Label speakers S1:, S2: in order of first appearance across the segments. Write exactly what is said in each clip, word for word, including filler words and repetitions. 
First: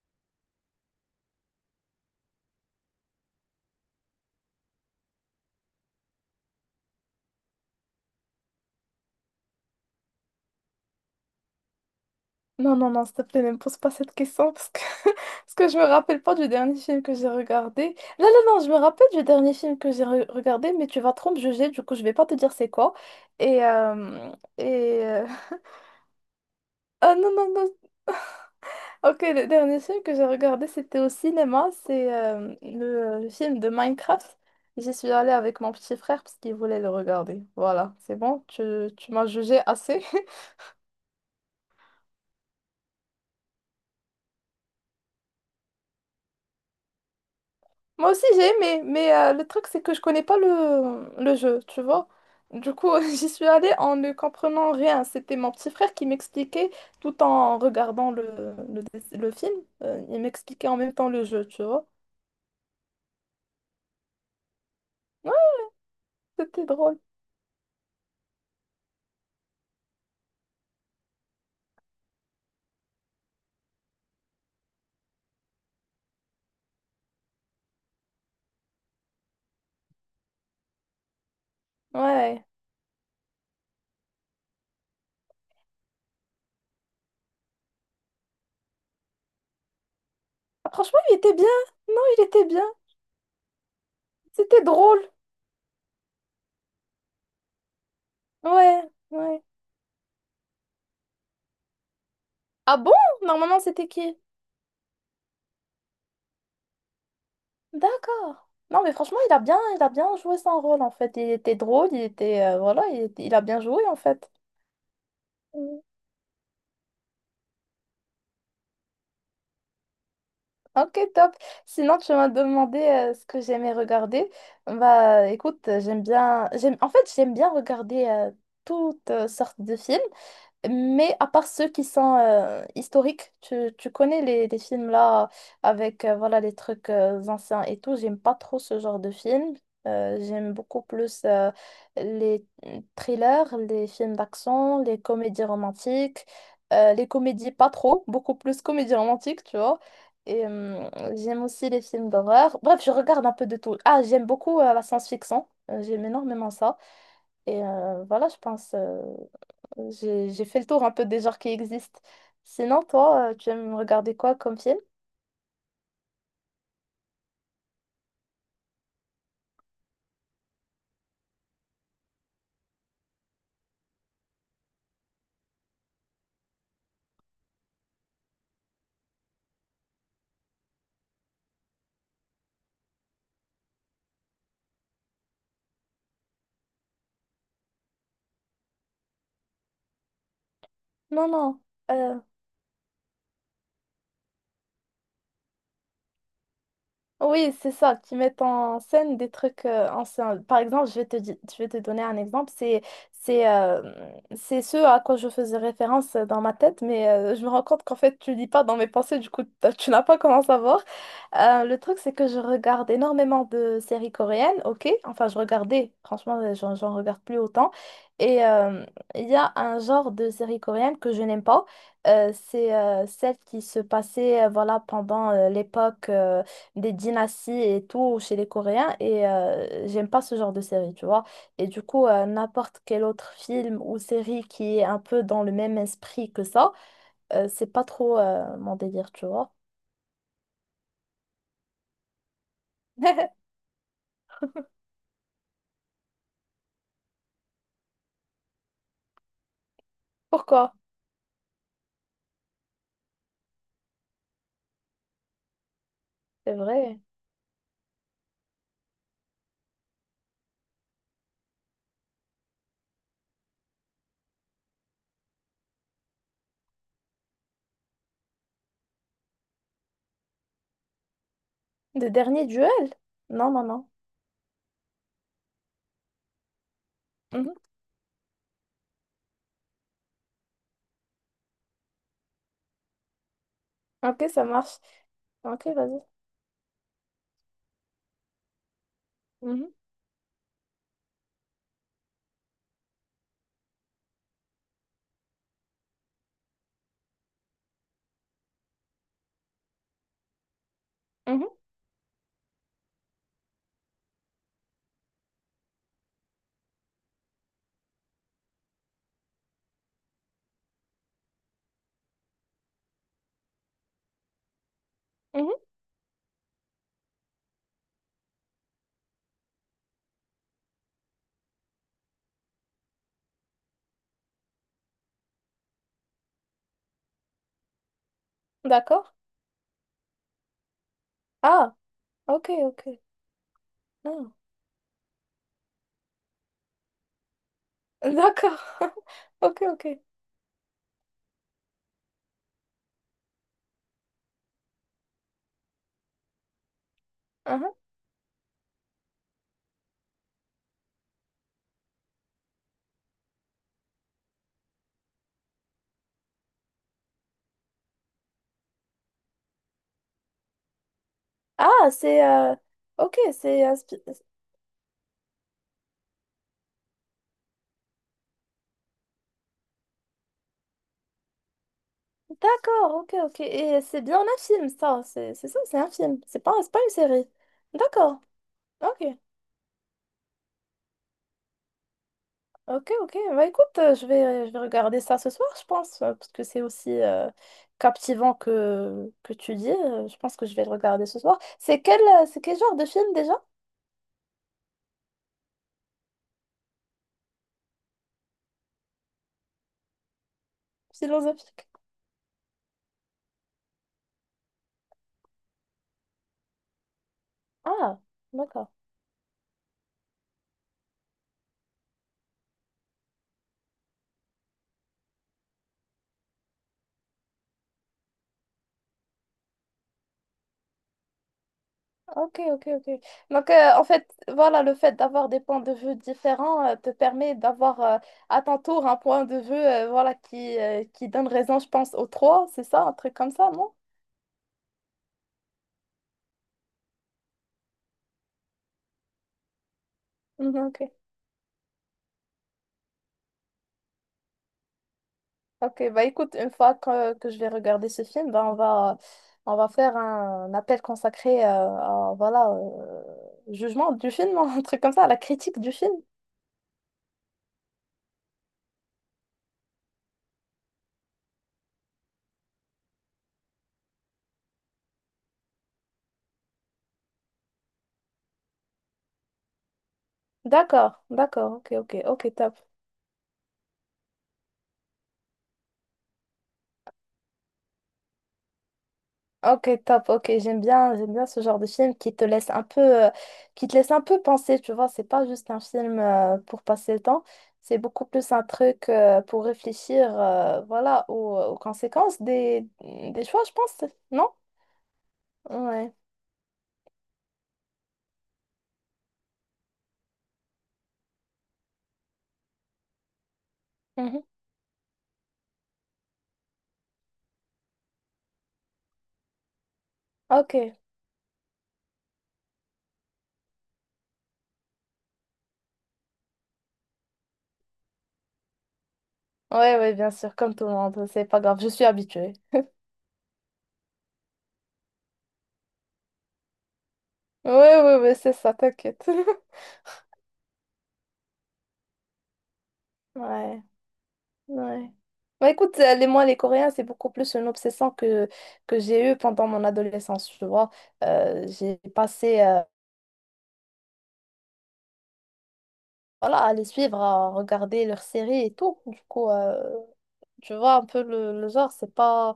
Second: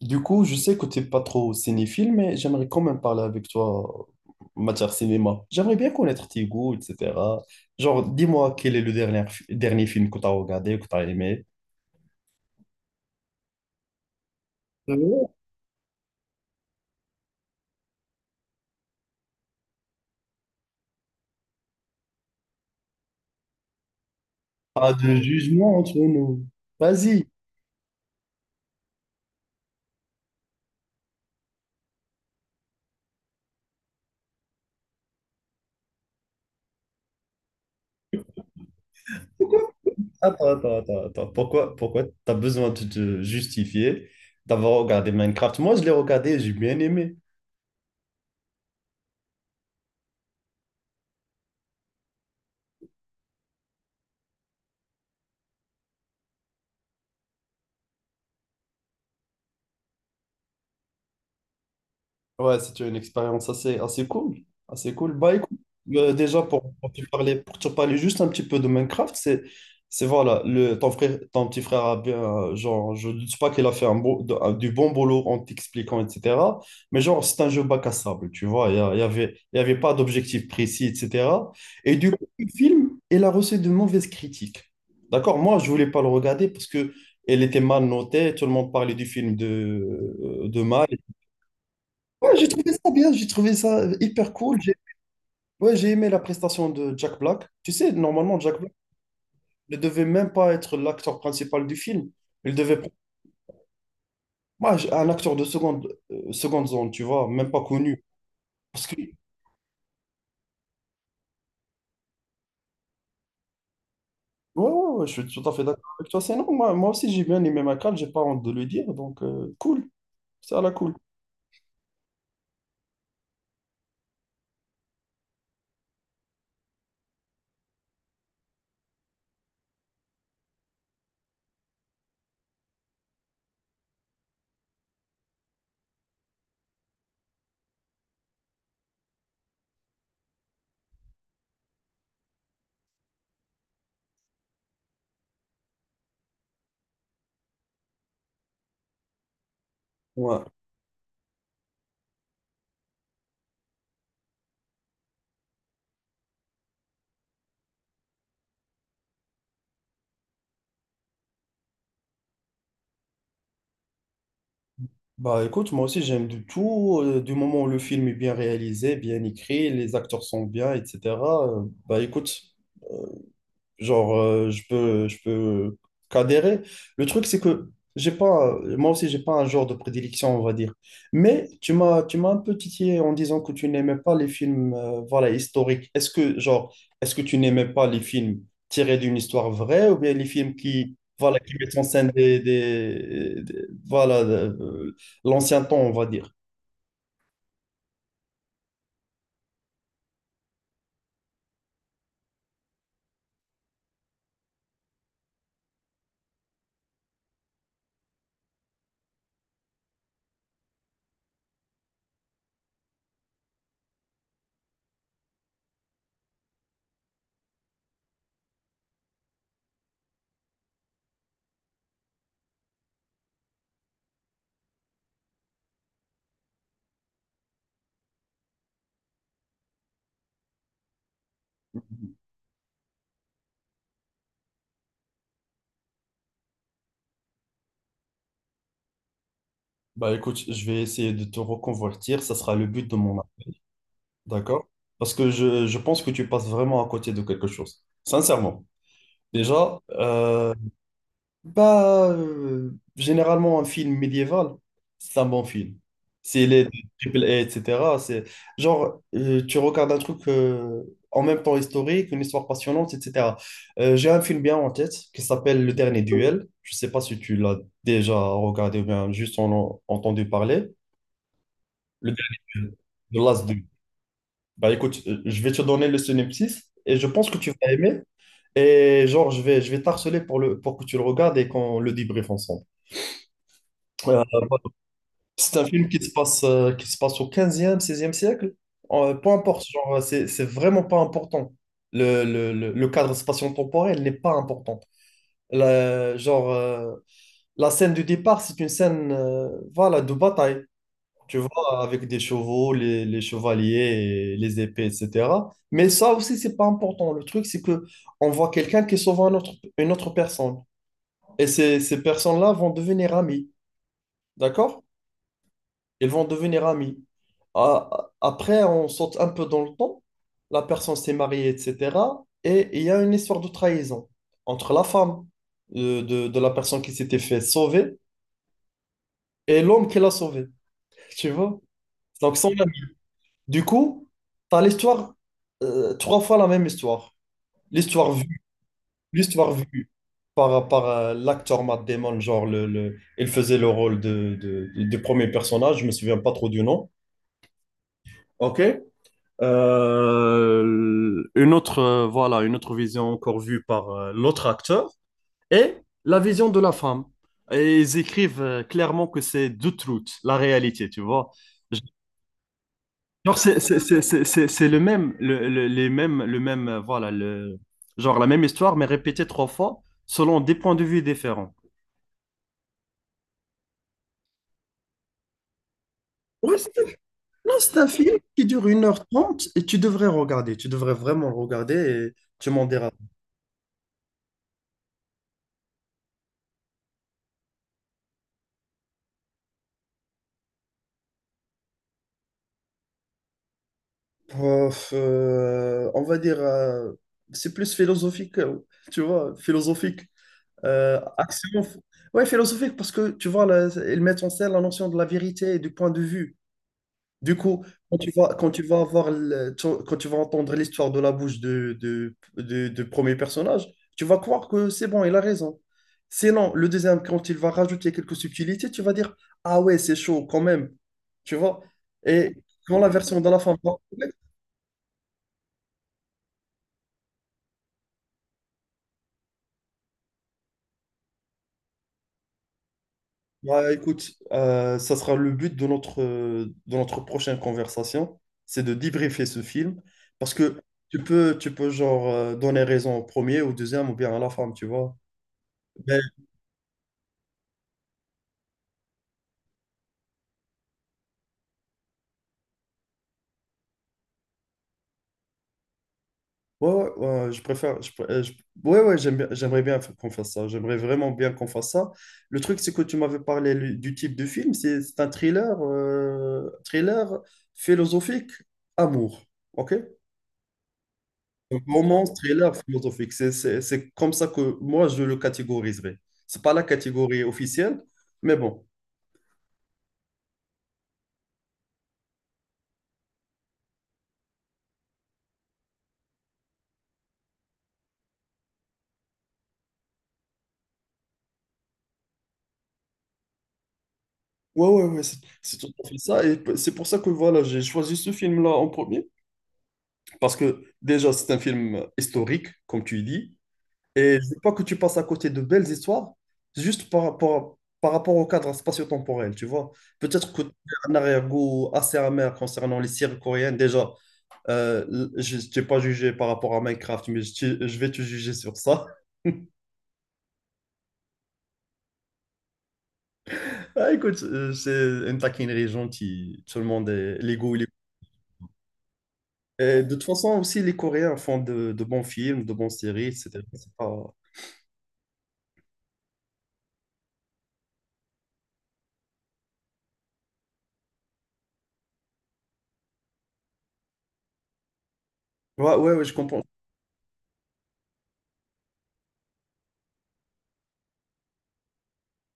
S1: Du coup, je sais que t'es pas trop cinéphile, mais j'aimerais quand même parler avec toi en matière cinéma. J'aimerais bien connaître tes goûts, et cetera. Genre, dis-moi quel est le dernier, fi- dernier film que t'as regardé, que t'as aimé.
S2: Non, non, non, s'il te plaît, ne me pose pas cette question parce que,
S1: Oh.
S2: parce que je me rappelle pas du dernier film que j'ai regardé. Non, non, non, je me rappelle du dernier film que j'ai re- regardé, mais tu vas trop me juger, du coup, je vais pas te dire c'est quoi. Et. euh,
S1: Pas
S2: et
S1: de
S2: euh,
S1: jugement entre nous.
S2: Ah
S1: Vas-y.
S2: non, non, non. Ok, le dernier film que j'ai regardé, c'était au cinéma, c'est euh, le, le film de Minecraft. J'y suis allée avec mon petit frère parce qu'il voulait le regarder. Voilà, c'est bon, tu, tu m'as jugé assez.
S1: Attends, attends, attends, attends. Pourquoi, pourquoi t'as besoin de te justifier d'avoir regardé Minecraft? Moi, je l'ai regardé et j'ai bien aimé.
S2: Moi aussi j'ai aimé, mais euh, le truc c'est que je connais pas le, le jeu, tu vois. Du coup, j'y suis allée en ne comprenant rien. C'était mon petit frère qui m'expliquait tout en regardant le, le, dess- le film. Euh, il m'expliquait en même temps le jeu, tu vois.
S1: Ouais, c'était une expérience assez, assez cool. Assez cool.
S2: Ouais,
S1: Bah écoute, euh, déjà
S2: c'était
S1: pour, pour
S2: drôle.
S1: te parler, pour te parler juste un petit peu de Minecraft, c'est, c'est voilà, le, ton frère, ton petit frère a bien, euh, genre, je ne dis pas qu'il a fait un beau, de- un- du bon boulot en t'expliquant, et cetera. Mais genre, c'est un jeu bac à sable, tu vois, il y, a- il y avait, il y avait pas d'objectif précis, et cetera. Et du coup,
S2: Ouais.
S1: le film, il a reçu de mauvaises critiques. D'accord? Moi, je voulais pas le regarder parce que elle était mal notée, tout le monde parlait du film de, euh, de
S2: Ah,
S1: mal.
S2: franchement, il était bien. Non, il
S1: Ouais,
S2: était
S1: j'ai
S2: bien.
S1: trouvé ça bien, j'ai trouvé ça hyper cool.
S2: C'était
S1: J'ai
S2: drôle.
S1: ouais, j'ai aimé la prestation de Jack Black. Tu sais, normalement, Jack Black
S2: Ouais, ouais.
S1: ne devait même pas être l'acteur principal du film. Il devait
S2: Ah
S1: être
S2: bon? Normalement, c'était qui?
S1: un acteur de seconde, euh, seconde zone, tu vois, même pas connu.
S2: D'accord. Non,
S1: Parce
S2: mais
S1: que, ouais,
S2: franchement, il a bien, il a bien joué son rôle en fait. Il était drôle, il était, euh, voilà, il, était- il a bien joué en fait.
S1: ouais, ouais, Je suis tout à fait d'accord avec toi. C'est non, moi, moi aussi, j'ai bien aimé Michael, j'ai pas honte de le dire. Donc, euh, cool, ça la cool.
S2: Ok, top. Sinon, tu m'as demandé euh, ce que j'aimais regarder. Bah, écoute, euh, j'aime bien. J'aime... En fait, j'aime bien regarder euh, toutes euh, sortes de films. Mais à part ceux qui sont euh, historiques, tu, tu connais les, les films là avec euh, voilà les trucs euh, anciens et tout. J'aime pas trop ce genre de films. Euh, j'aime beaucoup plus euh, les thrillers, les films d'action, les comédies romantiques, euh, les comédies pas trop, beaucoup plus comédies romantiques, tu vois.
S1: Ouais.
S2: Et euh, j'aime aussi les films d'horreur. Bref, je regarde un peu de tout. Ah, j'aime beaucoup euh, la science-fiction. Euh, J'aime énormément ça. Et euh, voilà, je pense. euh, j'ai j'ai fait le tour un peu des genres qui existent. Sinon, toi, euh, tu aimes regarder quoi comme film?
S1: Bah écoute, moi aussi j'aime du tout. Euh, du moment où le film est bien réalisé, bien écrit, les acteurs sont bien, et cetera euh, Bah écoute. Genre, euh, je peux, je peux euh, qu'adhérer. Le truc, c'est que j'ai pas, moi aussi, j'ai pas un genre de prédilection, on va dire. Mais tu m'as, tu m'as un peu titillé en disant que tu n'aimais pas les films, euh, voilà, historiques. Est-ce que, genre, est-ce que tu n'aimais pas les films tirés d'une histoire vraie ou bien les films qui,
S2: Non,
S1: voilà,
S2: non.
S1: qui mettent en scène des, des- des- voilà, euh, l'ancien temps, on va dire.
S2: Oui, c'est ça, qui mettent en scène des trucs euh, anciens. Par exemple, je vais te, di- je vais te donner un exemple. C'est, c'est, euh, c'est ce à quoi je faisais référence euh, dans ma tête, mais euh, je me rends compte qu'en fait, tu lis pas dans mes pensées, du coup, t'as- tu n'as pas comment savoir. Euh, le truc, c'est que je regarde énormément de séries coréennes, ok? Enfin, je regardais, franchement, euh, j'en j'en regarde plus autant. Et euh, il y a un genre de série coréenne que je n'aime pas. Euh, c'est euh, celle qui se passait euh, voilà, pendant euh, l'époque. euh, des dynasties et tout chez les Coréens et euh, j'aime pas ce genre de série, tu vois. Et du coup, euh, n'importe quel autre film ou série qui est un peu dans le même esprit que ça, euh, c'est pas trop euh, mon délire, tu vois.
S1: Bah écoute, je vais essayer de te reconvertir, ça sera le but de mon. D'accord? Parce que je, je pense que tu passes vraiment à côté de quelque chose. Sincèrement. Déjà, euh,
S2: Pourquoi?
S1: bah, euh, généralement, un film médiéval, c'est un bon film. S'il
S2: C'est
S1: est de
S2: vrai.
S1: triple A, et cetera, c'est genre, euh, tu regardes un truc euh, en même temps historique, une histoire passionnante, et cetera. Euh, j'ai un film bien en tête qui s'appelle Le Dernier Duel. Je ne sais pas si tu l'as déjà regardé ou bien juste en, en entendu parler. Le
S2: Le
S1: Dernier
S2: dernier duel?
S1: Duel, The Last
S2: Non,
S1: Duel.
S2: non, non.
S1: Bah écoute, euh, je vais te donner le synopsis et je pense que tu
S2: Mhm.
S1: vas aimer. Et genre, je vais, je vais t'harceler pour le, pour que tu le regardes et qu'on le débriefe ensemble. Euh,
S2: Ok, ça
S1: voilà.
S2: marche.
S1: C'est un
S2: Ok,
S1: film
S2: vas-y.
S1: qui se passe, euh, qui se passe au quinzième, seizième siècle. Euh, peu importe,
S2: Mhm,
S1: genre, c'est, c'est vraiment pas important. Le, le, le, le cadre spatio-temporel n'est pas important. La, genre, euh, la scène du départ, c'est une scène euh, voilà, de bataille. Tu
S2: mhm,
S1: vois, avec des chevaux, les, les chevaliers, et les épées, et cetera. Mais ça aussi, c'est pas important. Le truc, c'est que on voit quelqu'un qui sauve un autre- une autre personne. Et ces, ces personnes-là vont devenir amies, d'accord?
S2: mhm.
S1: Ils vont devenir amies. A- Après, on saute un peu dans le temps. La personne s'est mariée, et cetera. Et il y a une histoire de trahison entre la femme euh, de, de la personne qui s'était fait sauver
S2: D'accord.
S1: et l'homme qui l'a sauvée, tu vois?
S2: Ah,
S1: Donc,
S2: ok,
S1: sans.
S2: ok.
S1: Du coup,
S2: Non.
S1: tu as l'histoire, euh, trois fois la même histoire. L'histoire vue,
S2: D'accord.
S1: L'histoire
S2: Ok, ok.
S1: vue par, par euh, l'acteur Matt Damon, genre, le, le- il faisait le rôle de, de- du premier personnage, je me souviens pas trop du nom.
S2: Mhm.
S1: OK. Euh, une autre, euh, voilà, une autre vision encore vue par euh, l'autre acteur et la vision de la femme. Et ils écrivent euh, clairement que c'est the truth, la réalité, tu vois.
S2: Ah, c'est... euh, Ok,
S1: Genre, c'est
S2: c'est
S1: c'est- c'est-
S2: inspiré.
S1: c'est- c'est- c'est le même, le, le- les mêmes, le même, euh, voilà, le, genre la même histoire, mais répétée trois fois selon des points de vue différents.
S2: D'accord, ok, ok. Et c'est bien un film, ça. C'est c'est ça, c'est un film. C'est pas,
S1: Ouais,
S2: c'est pas une
S1: c'est
S2: série.
S1: non, c'est un film
S2: D'accord,
S1: qui dure une heure
S2: ok.
S1: trente et tu devrais regarder. Tu devrais vraiment le regarder et tu m'en diras.
S2: Ok, ok. Bah écoute, euh, je vais, je vais regarder ça ce soir, je pense, euh, parce que c'est aussi euh, captivant que, que tu dis. Euh, Je pense que je vais le regarder ce soir. C'est quel, euh, c'est quel genre de film déjà?
S1: Euh, euh, on va dire, euh, c'est plus philosophique, euh, tu vois, philosophique. Euh, action.
S2: Philosophique.
S1: Ouais, philosophique parce que, tu vois, là, ils mettent en scène la notion de la vérité et du point de vue. Du coup, quand
S2: Ah,
S1: tu vas, quand tu
S2: d'accord.
S1: vas avoir le- tu- quand tu vas entendre l'histoire de la bouche de, de, de- de premier personnage, tu vas croire que c'est bon, il a raison. Sinon, le deuxième, quand il va rajouter quelques subtilités, tu vas dire, ah ouais, c'est chaud quand même. Tu vois? Et
S2: Ok, ok,
S1: quand la
S2: ok.
S1: version de la
S2: Donc,
S1: fin va
S2: euh, en fait,
S1: apparaître,
S2: voilà, le fait d'avoir des points de vue différents euh, te permet d'avoir euh, à ton tour un point de vue euh, voilà, qui, euh, qui donne raison, je pense, aux trois, c'est ça, un truc comme ça,
S1: bah,
S2: non?
S1: écoute, euh, ça sera le but de notre, euh, de notre prochaine conversation, c'est de débriefer ce film. Parce
S2: Mhm,
S1: que
S2: ok.
S1: tu peux, tu peux genre, euh, donner raison au premier, au deuxième ou bien à la femme, tu vois?
S2: Ok,
S1: Ben.
S2: bah écoute, une fois que, que je vais regarder ce film, bah, on va, on va faire un appel consacré euh, à, voilà, euh, jugement du film, un truc comme ça, à la critique du film.
S1: Ouais, ouais, ouais, je préfère. Je, pr- euh, je- ouais, ouais, j'aime bien- j'aimerais bien f- qu'on fasse ça. J'aimerais vraiment bien qu'on fasse ça. Le truc, c'est que tu m'avais parlé lu- du type de film. C'est c'est un thriller, euh, thriller philosophique, amour. OK?
S2: D'accord, d'accord,
S1: Donc,
S2: ok, ok,
S1: romance,
S2: ok,
S1: thriller
S2: top.
S1: philosophique. C'est c'est- c'est comme ça que moi, je le catégoriserais. C'est pas la catégorie officielle, mais bon.
S2: Ok, top, ok, j'aime bien, j'aime bien ce genre de film qui te laisse un peu, euh, qui te laisse un peu penser, tu vois, c'est pas juste un film euh, pour passer le temps, c'est beaucoup plus un truc euh, pour réfléchir, euh, voilà, aux, aux conséquences des, des choix, je pense, non?
S1: Ouais, ouais, ouais, c'est c'est tout à
S2: Ouais.
S1: fait ça. Et p- c'est pour ça que voilà, j'ai choisi ce film-là en premier. Parce que déjà, c'est un film historique, comme tu dis. Et je
S2: Mhm.
S1: ne dis pas que tu passes à côté de belles histoires, juste par rapport, par rapport au cadre spatio-temporel, tu vois. Peut-être que tu
S2: Ok, ouais,
S1: as un arrière-goût assez amer concernant les séries coréennes. Déjà, euh, l- je ne t'ai pas jugé par rapport à Minecraft, mais je, te- je vais te juger sur ça.
S2: ouais, bien sûr, comme tout le monde, c'est pas grave, je suis habituée.
S1: Ah, écoute, euh, c'est une taquinerie gentille. Tout le monde est les
S2: Ouais,
S1: goûts. Les-
S2: ouais, ouais, c'est ça, t'inquiète.
S1: Et de toute façon, aussi, les Coréens font de, de bons films, de bonnes séries, et cetera.
S2: Ouais.
S1: C'est pas...
S2: Ouais. Bah écoute, euh, les, moi, les Coréens, c'est beaucoup plus une obsession que, que j'ai eue pendant mon adolescence, tu vois. Euh, j'ai passé euh,
S1: Ouais, ouais, ouais, je
S2: voilà,
S1: comprends.
S2: à les suivre, à regarder leurs séries et tout. Du coup, euh, tu vois, un peu le, le genre, c'est pas,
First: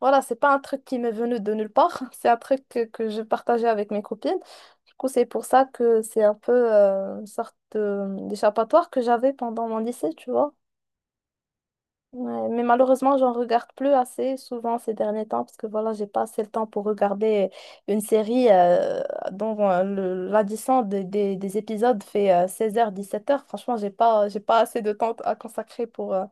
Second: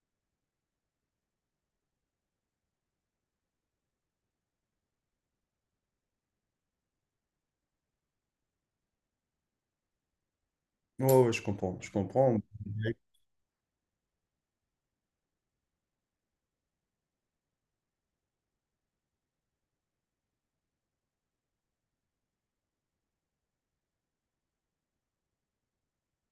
S2: voilà, c'est pas un truc qui m'est venu de nulle part. C'est un truc que, que je partageais avec mes copines. Du coup, c'est pour ça que c'est un peu euh, une sorte de- d'échappatoire que j'avais pendant mon lycée, tu vois.
S1: Ouais, ouais, je comprends, je comprends.
S2: Ouais, mais malheureusement, j'en regarde plus assez souvent ces derniers temps parce que voilà, j'ai pas assez le temps pour regarder euh, une série euh, dont euh, le- l'addition des, des- des épisodes fait euh, seize heures, dix-sept heures. Franchement, j'ai pas, j'ai pas assez de temps à consacrer pour, euh,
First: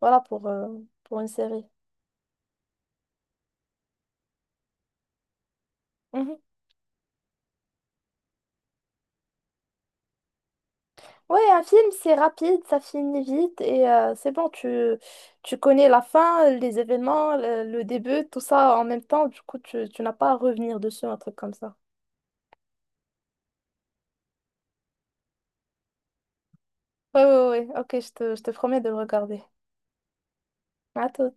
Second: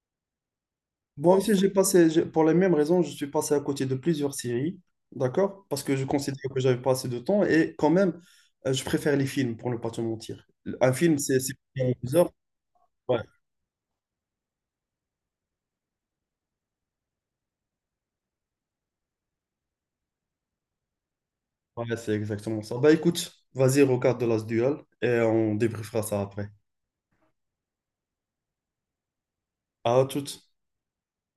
S2: voilà, pour, euh, pour une
S1: Moi aussi,
S2: série.
S1: j'ai passé, j'ai- pour les mêmes raisons, je suis passé à côté de plusieurs séries, d'accord? Parce que je
S2: Mhm.
S1: considère que j'avais pas assez de temps et quand même, euh, je préfère les films, pour ne pas te mentir. Un film, c'est
S2: Ouais,
S1: c'est
S2: un film, c'est
S1: deux heures.
S2: rapide, ça
S1: Ouais,
S2: finit vite et euh, c'est bon, tu, tu connais la fin, les événements, le, le début, tout ça en même temps. Du coup, tu, tu n'as pas à revenir dessus, un truc comme ça.
S1: ouais, c'est exactement ça. Bah écoute, vas-y, regarde The Last Duel et on débriefera ça après.
S2: Ouais, ouais, ouais, ok, je te, je te promets de le regarder.
S1: À toutes.
S2: À tout.